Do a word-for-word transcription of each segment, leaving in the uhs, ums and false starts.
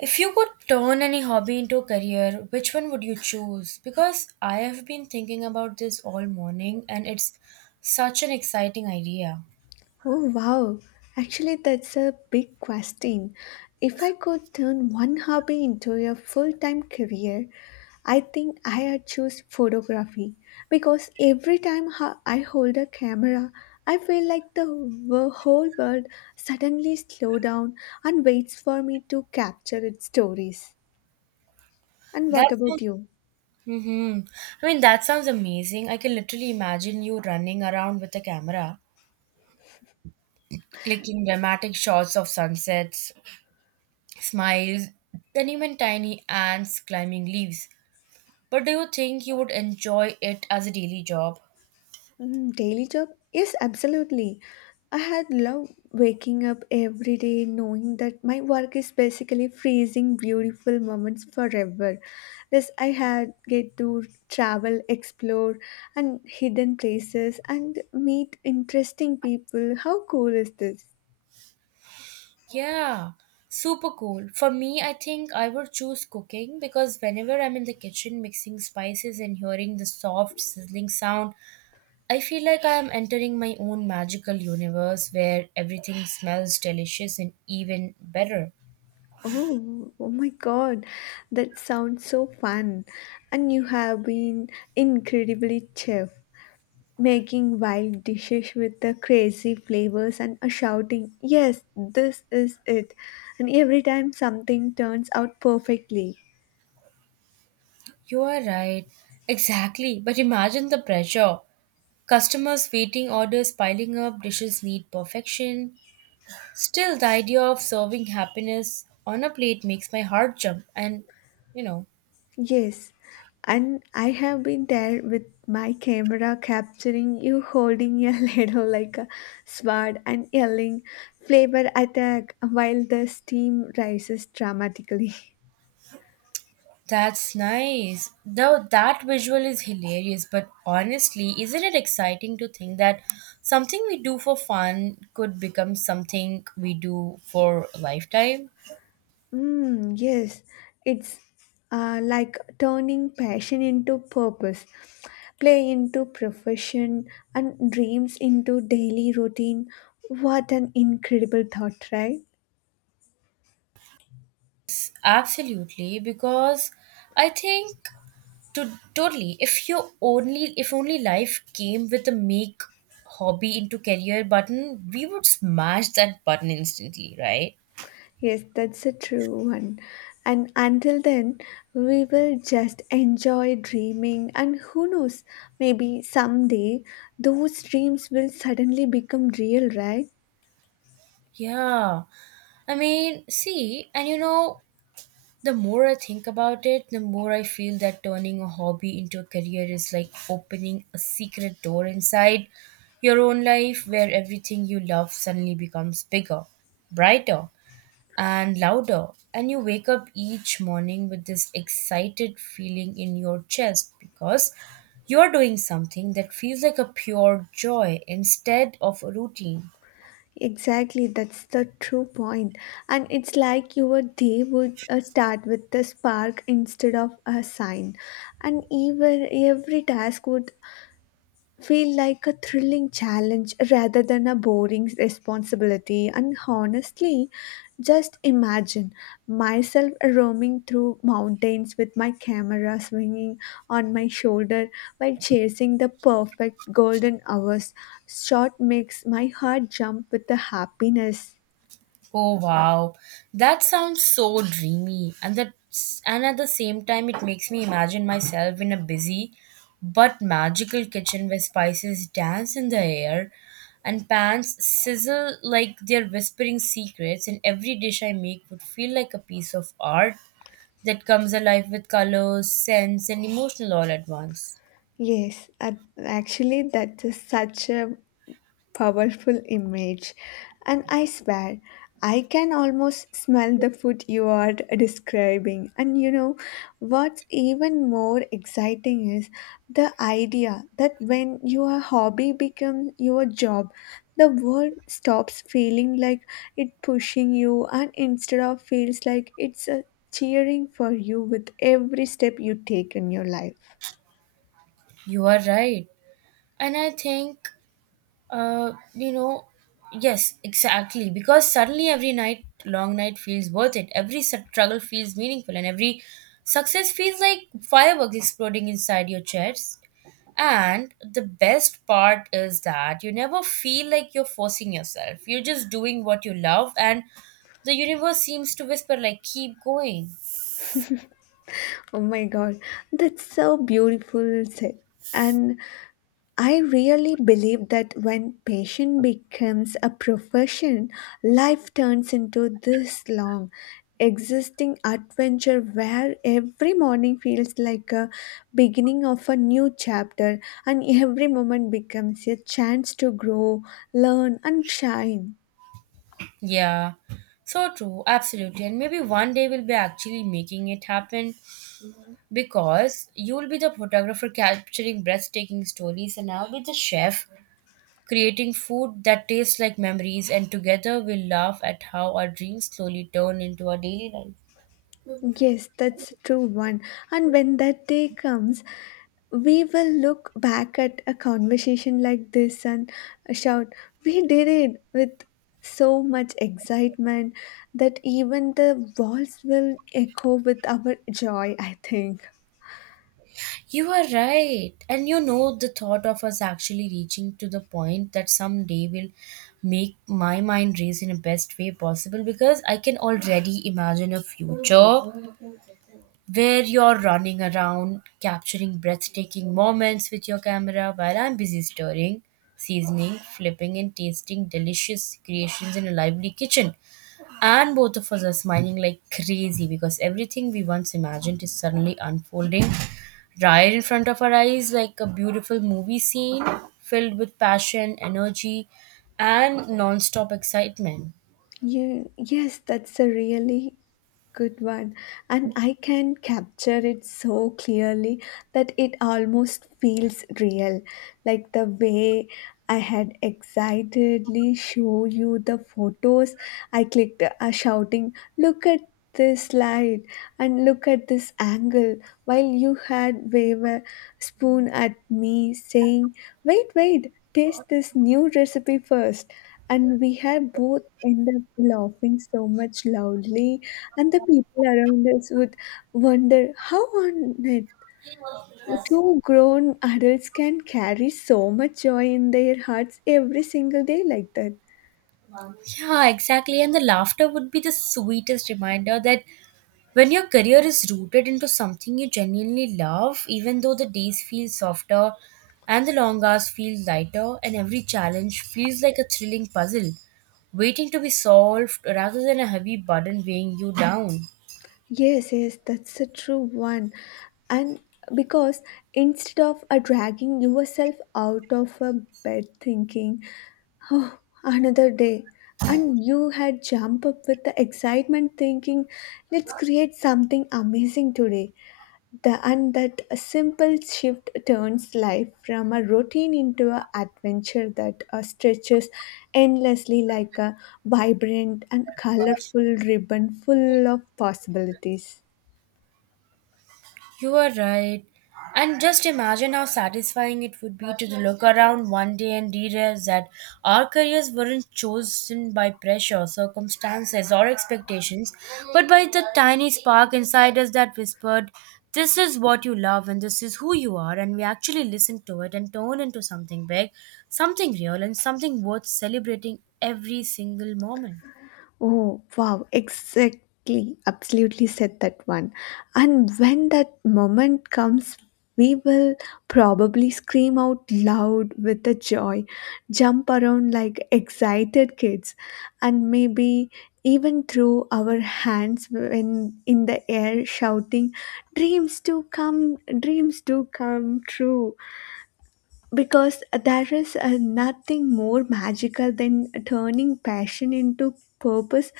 If you could turn any hobby into a career, which one would you choose? Because I have been thinking about this all morning and it's such an exciting idea. Oh wow, actually, that's a big question. If I could turn one hobby into a full time career, I think I would choose photography because every time ho- I hold a camera, I feel like the wo- whole world suddenly slow down and waits for me to capture its stories. And That what about sounds, you? hmm I mean, that sounds amazing. I can literally imagine you running around with a camera, clicking dramatic shots of sunsets, smiles, and even tiny ants climbing leaves. But do you think you would enjoy it as a daily job? Mm, daily job? Yes, absolutely. I had loved waking up every day knowing that my work is basically freezing beautiful moments forever. Thus, I had get to travel, explore, and hidden places and meet interesting people. How cool is this? Yeah, super cool. For me, I think I would choose cooking because whenever I'm in the kitchen mixing spices and hearing the soft sizzling sound, I feel like I am entering my own magical universe where everything smells delicious and even better. Oh, oh my God, that sounds so fun! And you have been incredibly chill. Making wild dishes with the crazy flavors and a shouting, yes, this is it. And every time something turns out perfectly. You are right. Exactly. But imagine the pressure. Customers waiting, orders piling up, dishes need perfection. Still, the idea of serving happiness on a plate makes my heart jump and, you know. Yes, and I have been there with my camera capturing you holding your ladle like a sword and yelling flavor attack while the steam rises dramatically. That's nice. Though that visual is hilarious, but honestly, isn't it exciting to think that something we do for fun could become something we do for a lifetime? Mm, yes, it's uh, like turning passion into purpose, play into profession, and dreams into daily routine. What an incredible thought, right? Absolutely, because I think to totally if you only if only life came with a make hobby into career button, we would smash that button instantly, right? Yes, that's a true one. And until then, we will just enjoy dreaming, and who knows, maybe someday those dreams will suddenly become real, right? Yeah. I mean, see, and you know, the more I think about it, the more I feel that turning a hobby into a career is like opening a secret door inside your own life where everything you love suddenly becomes bigger, brighter, and louder. And you wake up each morning with this excited feeling in your chest because you're doing something that feels like a pure joy instead of a routine. Exactly, that's the true point. And it's like your day would uh, start with the spark instead of a sign. And even every task would feel like a thrilling challenge rather than a boring responsibility. And honestly, just imagine myself roaming through mountains with my camera swinging on my shoulder while chasing the perfect golden hours. Shot makes my heart jump with the happiness. Oh wow, that sounds so dreamy, and that and at the same time, it makes me imagine myself in a busy but magical kitchen where spices dance in the air and pans sizzle like they're whispering secrets, and every dish I make would feel like a piece of art that comes alive with colors, scents, and emotional all at once. Yes, ac- actually, that is such a powerful image. And I swear, I can almost smell the food you are describing. And you know, what's even more exciting is the idea that when your hobby becomes your job, the world stops feeling like it pushing you and instead of feels like it's uh, cheering for you with every step you take in your life. You are right. And I think Uh, you know, yes, exactly. Because suddenly every night, long night feels worth it. Every struggle feels meaningful, and every success feels like fireworks exploding inside your chest. And the best part is that you never feel like you're forcing yourself. You're just doing what you love, and the universe seems to whisper, like, keep going. Oh my god, that's so beautiful said. And I really believe that when passion becomes a profession, life turns into this long, existing adventure where every morning feels like a beginning of a new chapter and every moment becomes a chance to grow, learn, and shine. Yeah, so true, absolutely. And maybe one day we'll be actually making it happen because you'll be the photographer capturing breathtaking stories and I'll be the chef creating food that tastes like memories and together we'll laugh at how our dreams slowly turn into our daily life. Yes, that's a true one. And when that day comes, we will look back at a conversation like this and shout, we did it with so much excitement that even the walls will echo with our joy, I think. You are right. And you know the thought of us actually reaching to the point that someday will make my mind race in the best way possible because I can already imagine a future where you're running around capturing breathtaking moments with your camera while I'm busy stirring, seasoning, flipping, and tasting delicious creations in a lively kitchen. And both of us are smiling like crazy because everything we once imagined is suddenly unfolding right in front of our eyes like a beautiful movie scene filled with passion, energy, and non stop excitement. Ye- yes, that's a really good one. And I can capture it so clearly that it almost feels real. Like the way I had excitedly show you the photos, I clicked uh, shouting, look at this light and look at this angle while you had wave a spoon at me saying wait wait taste this new recipe first. And we had both end up laughing so much loudly, and the people around us would wonder how on earth two grown adults can carry so much joy in their hearts every single day like that. Yeah, exactly. And the laughter would be the sweetest reminder that when your career is rooted into something you genuinely love, even though the days feel softer and the long hours feel lighter, and every challenge feels like a thrilling puzzle waiting to be solved rather than a heavy burden weighing you down. Yes, yes, that's a true one. And because instead of uh, dragging yourself out of a bed thinking, oh, another day, and you had jump up with the excitement thinking, let's create something amazing today. The, and that a simple shift turns life from a routine into an adventure that uh, stretches endlessly like a vibrant and colorful ribbon full of possibilities. You are right. And just imagine how satisfying it would be to look around one day and realize that our careers weren't chosen by pressure, circumstances, or expectations, but by the tiny spark inside us that whispered, this is what you love and this is who you are. And we actually listened to it and turned into something big, something real, and something worth celebrating every single moment. Oh, wow, exactly. Absolutely said that one. And when that moment comes, we will probably scream out loud with the joy, jump around like excited kids, and maybe even throw our hands when in the air shouting dreams do come dreams do come true because there is uh, nothing more magical than turning passion into purpose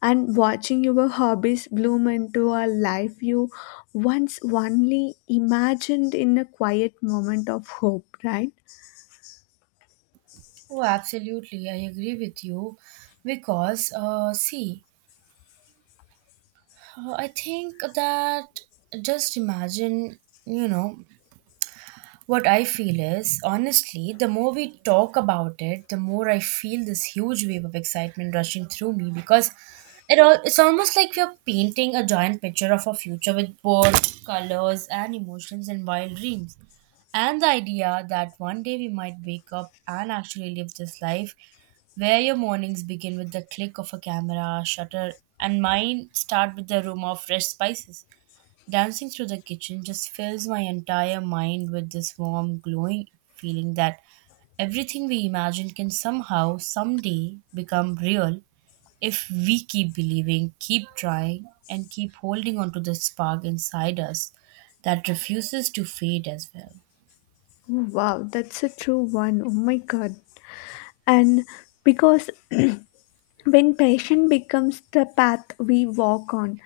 and watching your hobbies bloom into a life you once only imagined in a quiet moment of hope, right? Oh, absolutely. I agree with you. Because, uh, see, Uh, I think that just imagine, you know, what I feel is honestly, the more we talk about it, the more I feel this huge wave of excitement rushing through me because it all it's almost like we're painting a giant picture of our future with bold colors and emotions and wild dreams. And the idea that one day we might wake up and actually live this life where your mornings begin with the click of a camera shutter, and mine start with the aroma of fresh spices. Dancing through the kitchen just fills my entire mind with this warm, glowing feeling that everything we imagine can somehow, someday, become real if we keep believing, keep trying, and keep holding on to the spark inside us that refuses to fade as well. Wow, that's a true one. Oh my god, and because when passion becomes the path we walk on,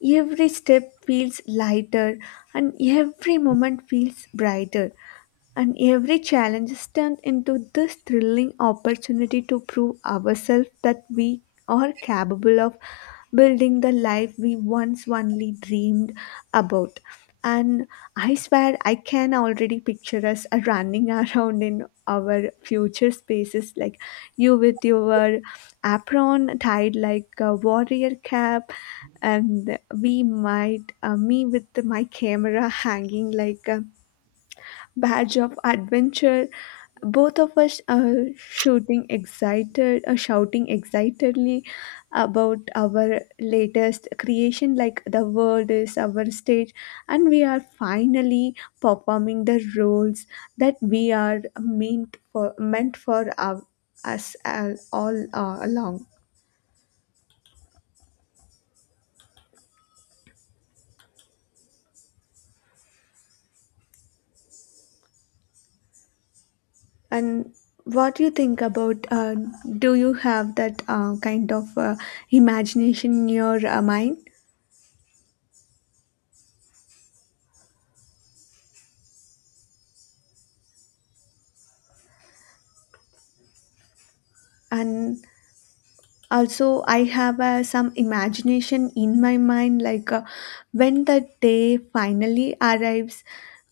every step feels lighter and every moment feels brighter. And every challenge is turned into this thrilling opportunity to prove ourselves that we are capable of building the life we once only dreamed about. And I swear I can already picture us running around in our future spaces, like you with your apron tied like a warrior cap and we might uh, me with my camera hanging like a badge of adventure, both of us uh, shooting excited uh, shouting excitedly about our latest creation like the world is our stage and we are finally performing the roles that we are meant for meant for our, us uh, all uh, along. And what do you think about? Uh, do you have that uh, kind of uh, imagination in your uh, mind? And also I have uh, some imagination in my mind like uh, when the day finally arrives,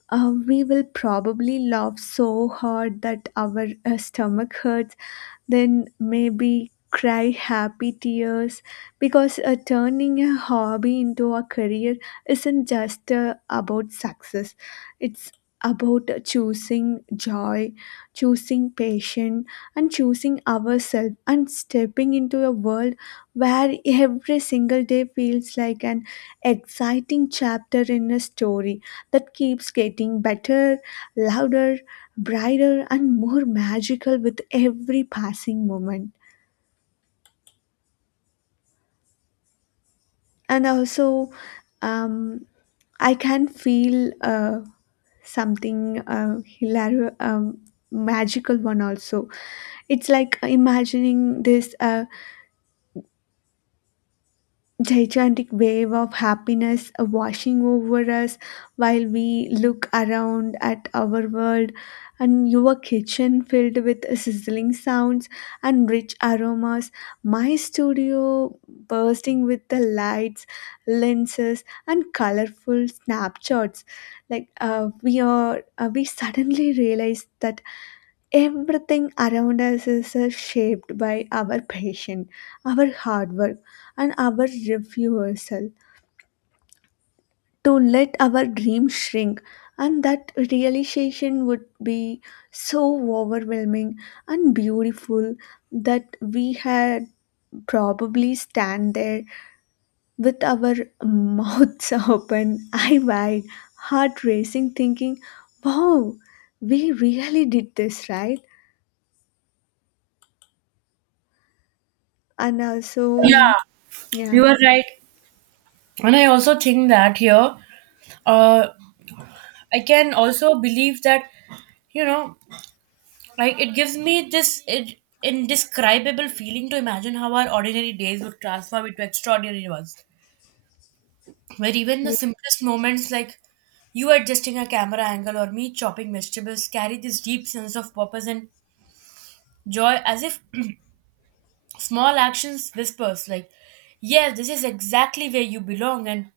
uh, we will probably laugh so hard that our uh, stomach hurts, then maybe cry happy tears because uh, turning a hobby into a career isn't just uh, about success, it's about choosing joy, choosing passion, and choosing ourselves and stepping into a world where every single day feels like an exciting chapter in a story that keeps getting better, louder, brighter, and more magical with every passing moment. And also, um, I can feel uh, something uh, hilarious. Um, magical one also, it's like imagining this uh, gigantic wave of happiness washing over us while we look around at our world, and your kitchen filled with sizzling sounds and rich aromas, my studio bursting with the lights, lenses and colorful snapshots, like uh, we are uh, we suddenly realize that everything around us is uh, shaped by our passion, our hard work, and our refusal to let our dreams shrink. And that realization would be so overwhelming and beautiful that we had probably stand there with our mouths open, eye wide, heart racing, thinking, wow, we really did this, right? And also, Yeah, yeah. you are right. And I also think that here, uh, I can also believe that, you know, like it gives me this it, indescribable feeling to imagine how our ordinary days would transform into extraordinary ones, where even the Y- simplest moments, like you adjusting a camera angle or me chopping vegetables, carry this deep sense of purpose and joy as if small actions whispers, like, yes, this is exactly where you belong. And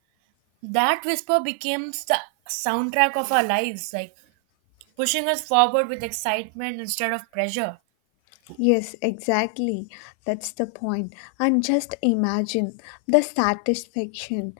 that whisper becomes the soundtrack of our lives, like pushing us forward with excitement instead of pressure. Yes, exactly. That's the point. And just imagine the satisfaction.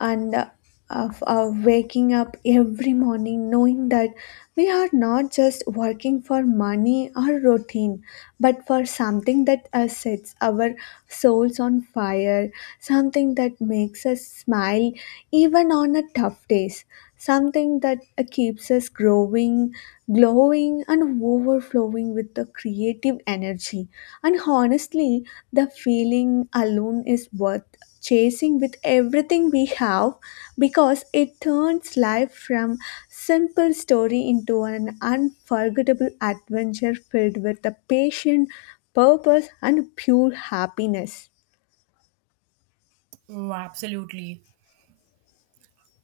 And uh, of uh, waking up every morning knowing that we are not just working for money or routine but for something that uh, sets our souls on fire, something that makes us smile even on a tough days, something that uh, keeps us growing, glowing and overflowing with the creative energy. And honestly, the feeling alone is worth chasing with everything we have because it turns life from simple story into an unforgettable adventure filled with the passion, purpose and pure happiness. Oh, absolutely.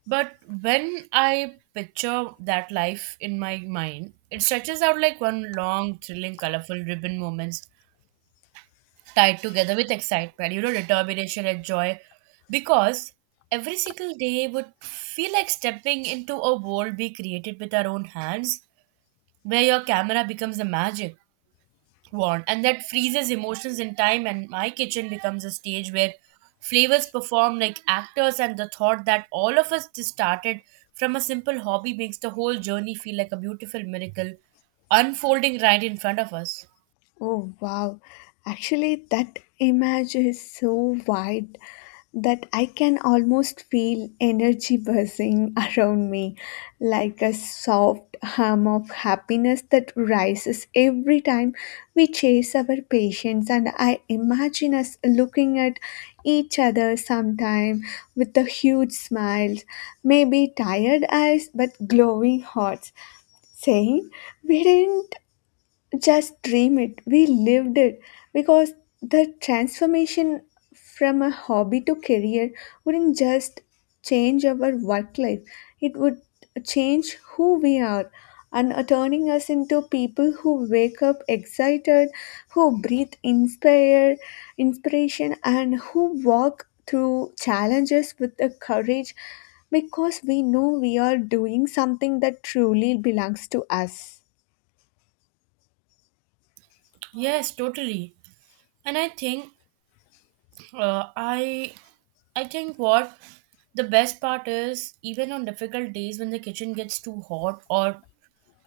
But when I picture that life in my mind, it stretches out like one long, thrilling, colorful ribbon moments tied together with excitement, you know, determination and joy. Because every single day would feel like stepping into a world we created with our own hands, where your camera becomes the magic want and that freezes emotions in time and my kitchen becomes a stage where flavors perform like actors and the thought that all of us just started from a simple hobby makes the whole journey feel like a beautiful miracle unfolding right in front of us. Oh wow, actually, that image is so wide that I can almost feel energy buzzing around me like a soft hum of happiness that rises every time we chase our patients. And I imagine us looking at each other sometime with a huge smile, maybe tired eyes but glowing hearts, saying, we didn't just dream it, we lived it, because the transformation from a hobby to career wouldn't just change our work life, it would change who we are and uh, turning us into people who wake up excited, who breathe inspire inspiration and who walk through challenges with the courage because we know we are doing something that truly belongs to us. Yes, totally. And i think uh, i i think what the best part is, even on difficult days when the kitchen gets too hot or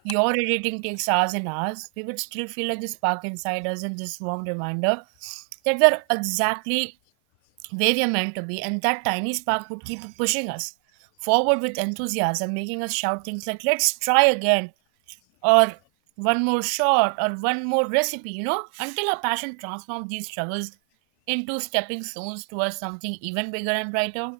your editing takes hours and hours. We would still feel like this spark inside us and this warm reminder that we're exactly where we are meant to be, and that tiny spark would keep pushing us forward with enthusiasm, making us shout things like, let's try again, or one more shot, or one more recipe, you know, until our passion transforms these struggles into stepping stones towards something even bigger and brighter.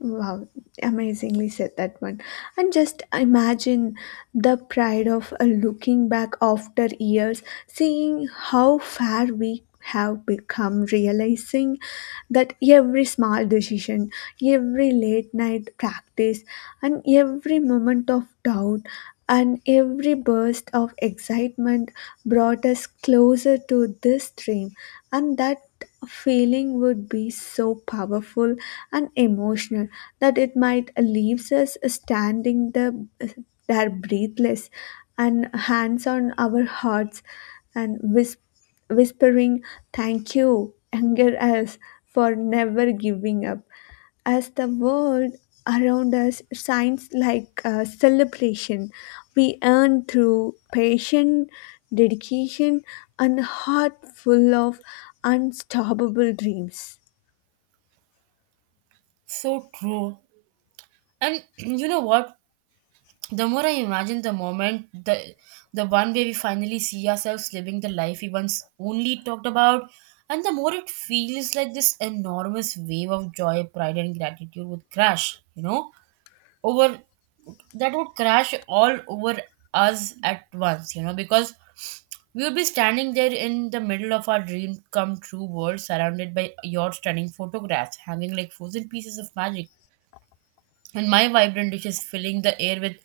Wow, amazingly said that one. And just imagine the pride of uh, looking back after years, seeing how far we have become, realizing that every small decision, every late night practice, and every moment of doubt and every burst of excitement brought us closer to this dream. And that feeling would be so powerful and emotional that it might leaves us standing the, there breathless and hands on our hearts and whis- whispering thank you anger us for never giving up as the world around us shines like a celebration we earn through patience, dedication and heart full of unstoppable dreams. So true. And you know what? The more I imagine the moment, the the one where we finally see ourselves living the life we once only talked about, and the more it feels like this enormous wave of joy, pride, and gratitude would crash, you know, over that would crash all over us at once, you know, because we would be standing there in the middle of our dream come true world, surrounded by your stunning photographs, hanging like frozen pieces of magic and my vibrant dishes filling the air with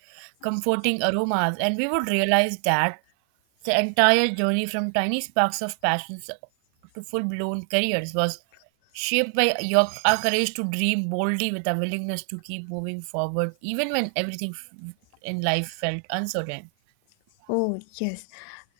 comforting aromas, and we would realize that the entire journey from tiny sparks of passions to full blown careers was shaped by your, our courage to dream boldly with a willingness to keep moving forward, even when everything f- in life felt uncertain. Oh, yes.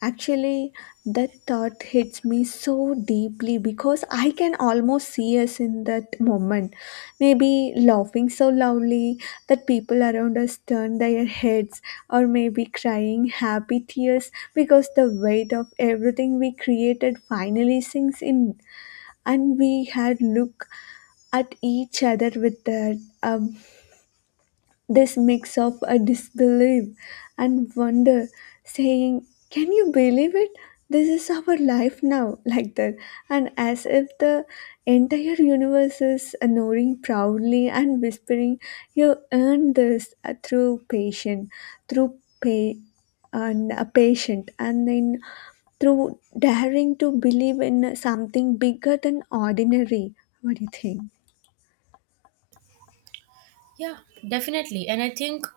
Actually, that thought hits me so deeply because I can almost see us in that moment. Maybe laughing so loudly that people around us turn their heads, or maybe crying happy tears because the weight of everything we created finally sinks in, and we had look at each other with that um. this mix of a disbelief and wonder, saying, can you believe it? This is our life now, like that, and as if the entire universe is knowing proudly and whispering, you earned this uh, through patient, through pay, and a patient, and then through daring to believe in something bigger than ordinary. What do you think? Yeah, definitely. And I think.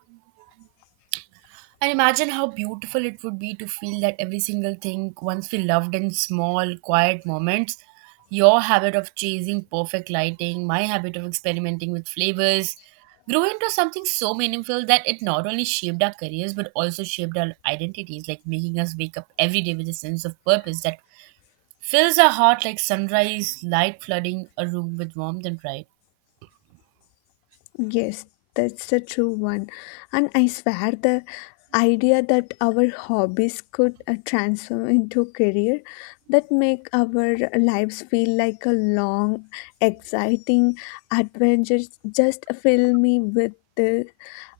And imagine how beautiful it would be to feel that every single thing once we loved in small, quiet moments. Your habit of chasing perfect lighting, my habit of experimenting with flavors, grew into something so meaningful that it not only shaped our careers but also shaped our identities, like making us wake up every day with a sense of purpose that fills our heart like sunrise light flooding a room with warmth and pride. Yes, that's the true one. And I swear the idea that our hobbies could uh, transform into career that make our lives feel like a long, exciting adventure just fill me with the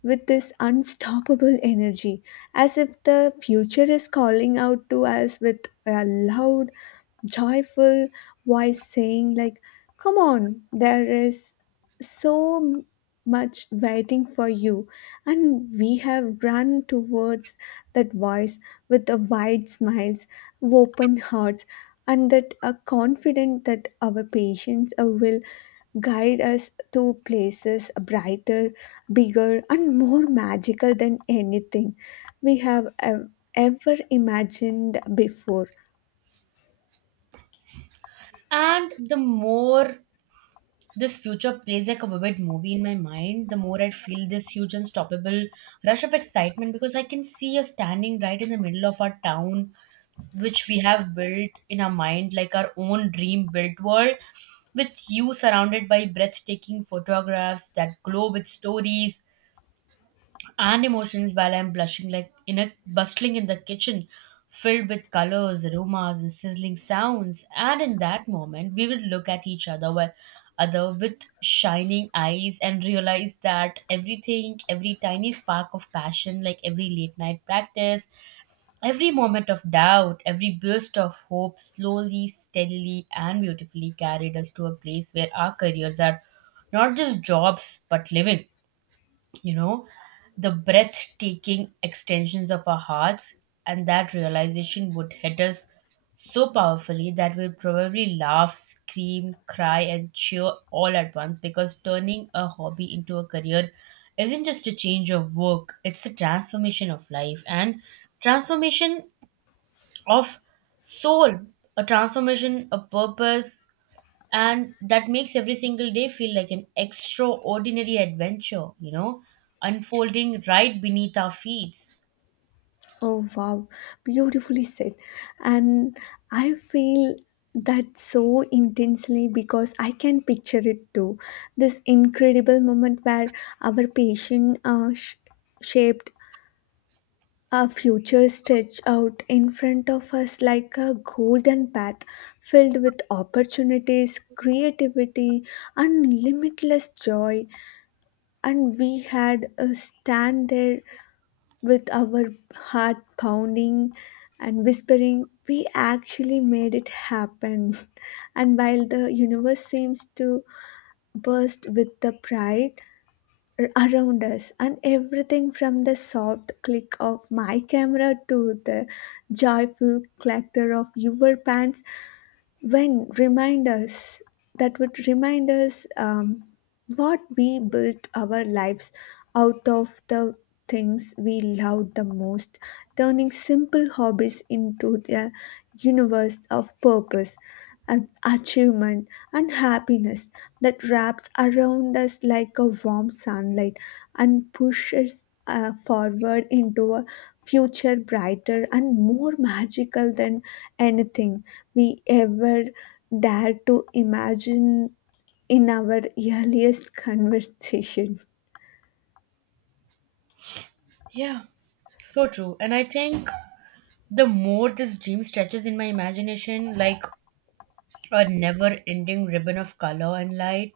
with this unstoppable energy as if the future is calling out to us with a loud joyful voice saying like, come on, there is so much waiting for you, and we have run towards that voice with the wide smiles, open hearts, and that are confident that our patience uh, will guide us to places brighter, bigger, and more magical than anything we have ev- ever imagined before. And the more this future plays like a vivid movie in my mind, the more I feel this huge unstoppable rush of excitement because I can see us standing right in the middle of our town, which we have built in our mind like our own dream built world, with you surrounded by breathtaking photographs that glow with stories and emotions while I'm blushing like in a bustling in the kitchen filled with colors, aromas and sizzling sounds. And in that moment we would look at each other while other with shining eyes and realize that everything, every tiny spark of passion, like every late night practice, every moment of doubt, every burst of hope slowly, steadily and beautifully carried us to a place where our careers are not just jobs but living, you know, the breathtaking extensions of our hearts, and that realization would hit us so powerfully that we'll probably laugh, scream, cry, and cheer all at once because turning a hobby into a career isn't just a change of work, it's a transformation of life and transformation of soul, a transformation, a purpose, and that makes every single day feel like an extraordinary adventure, you know unfolding right beneath our feet. Oh wow, beautifully said. And I feel that so intensely because I can picture it too. This incredible moment where our patient uh, sh- shaped a future stretched out in front of us like a golden path filled with opportunities, creativity, and limitless joy. And we had uh, stand there with our heart pounding and whispering, we actually made it happen. And while the universe seems to burst with the pride ar- around us, and everything from the soft click of my camera to the joyful clatter of your pants when remind us that would remind us. Um, what we built our lives out of the things we loved the most, turning simple hobbies into their universe of purpose, and achievement, and happiness that wraps around us like a warm sunlight and pushes uh, forward into a future brighter and more magical than anything we ever dared to imagine in our earliest conversation. Yeah, so true. And I think the more this dream stretches in my imagination, like a never ending ribbon of color and light,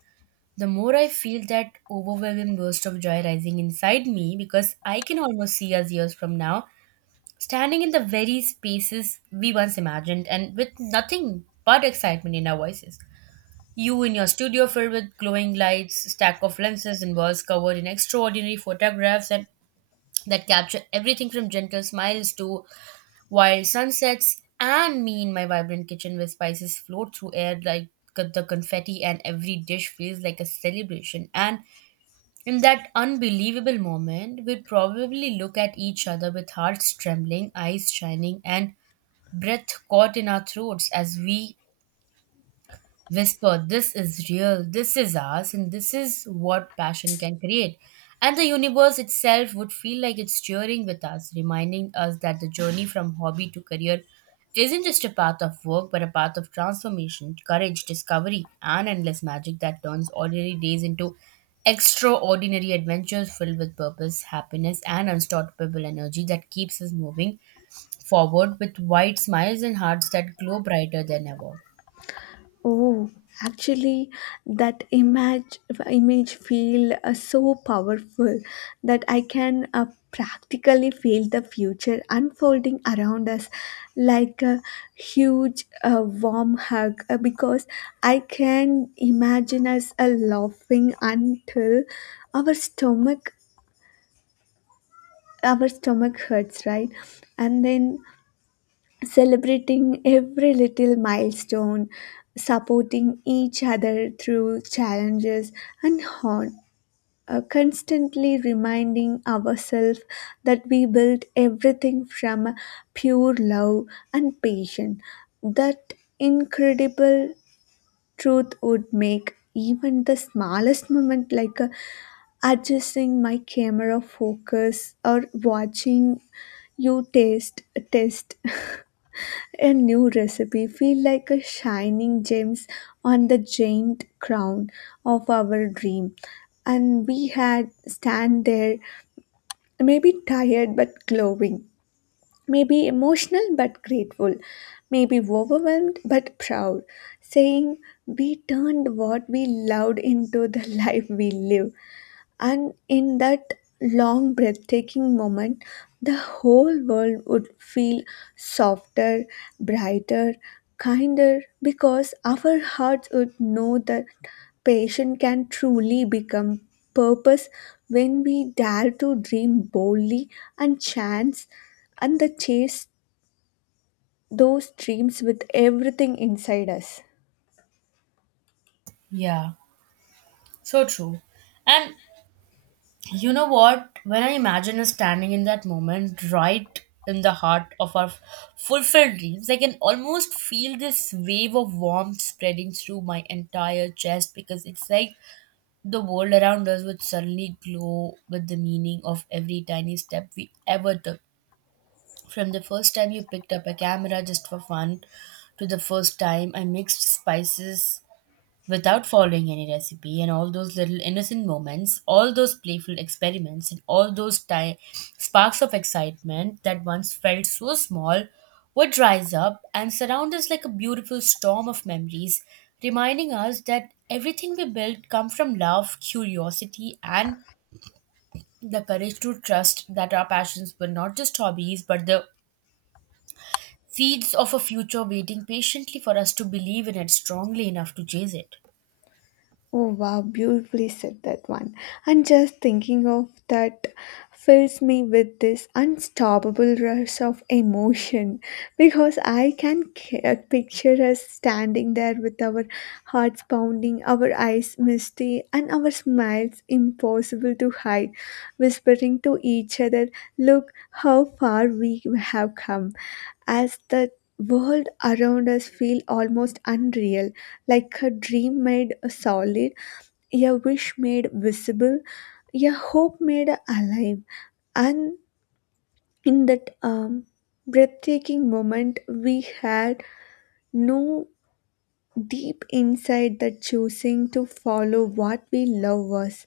the more I feel that overwhelming burst of joy rising inside me because I can almost see us years from now standing in the very spaces we once imagined and with nothing but excitement in our voices. You in your studio filled with glowing lights, stack of lenses and walls covered in extraordinary photographs and that capture everything from gentle smiles to wild sunsets, and me in my vibrant kitchen where spices float through air like the confetti and every dish feels like a celebration. And in that unbelievable moment, we probably look at each other with hearts trembling, eyes shining, and breath caught in our throats as we whisper, this is real, this is ours, and this is what passion can create. And the universe itself would feel like it's cheering with us, reminding us that the journey from hobby to career isn't just a path of work, but a path of transformation, courage, discovery, and endless magic that turns ordinary days into extraordinary adventures filled with purpose, happiness, and unstoppable energy that keeps us moving forward with wide smiles and hearts that glow brighter than ever. Oh, actually, that image image feel uh, so powerful that I can uh, practically feel the future unfolding around us like a huge uh, warm hug uh, because I can imagine us uh, laughing until our stomach our stomach hurts, right? And then celebrating every little milestone, supporting each other through challenges, and on, uh, constantly reminding ourselves that we built everything from pure love and passion. That incredible truth would make even the smallest moment like a adjusting my camera focus or watching you taste test a new recipe feel like a shining gems on the giant crown of our dream. And we had stand there, maybe tired but glowing, maybe emotional but grateful, maybe overwhelmed but proud, saying we turned what we loved into the life we live. And in that long, breathtaking moment, the whole world would feel softer, brighter, kinder because our hearts would know that passion can truly become purpose when we dare to dream boldly and chance and the chase those dreams with everything inside us. Yeah. So true. And you know what? When I imagine us standing in that moment, right in the heart of our fulfilled dreams, I can almost feel this wave of warmth spreading through my entire chest because it's like the world around us would suddenly glow with the meaning of every tiny step we ever took. From the first time you picked up a camera just for fun to the first time I mixed spices without following any recipe and all those little innocent moments, all those playful experiments and all those ti- sparks of excitement that once felt so small would rise up and surround us like a beautiful storm of memories reminding us that everything we built come from love, curiosity and the courage to trust that our passions were not just hobbies but the seeds of a future waiting patiently for us to believe in it strongly enough to chase it. Oh wow, beautifully said that one. And just thinking of that fills me with this unstoppable rush of emotion because I can c- uh, picture us standing there with our hearts pounding, our eyes misty, and our smiles impossible to hide, whispering to each other, look how far we have come, as the world around us feel almost unreal like her dream made solid, a wish made visible, a hope made alive. And in that um, breathtaking moment, we had no deep insight that choosing to follow what we love was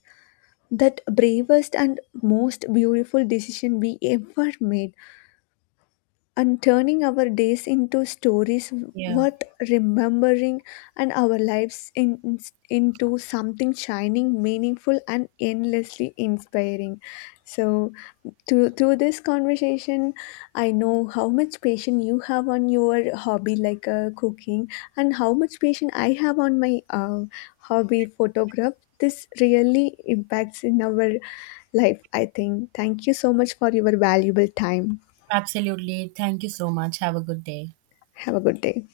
that bravest and most beautiful decision we ever made, and turning our days into stories Yeah. worth remembering and our lives in, in- into something shining, meaningful, and endlessly inspiring. So, through, through this conversation, I know how much patience you have on your hobby, like uh, cooking, and how much patience I have on my uh, hobby, photograph. This really impacts in our life, I think. Thank you so much for your valuable time. Absolutely. Thank you so much. Have a good day. Have a good day.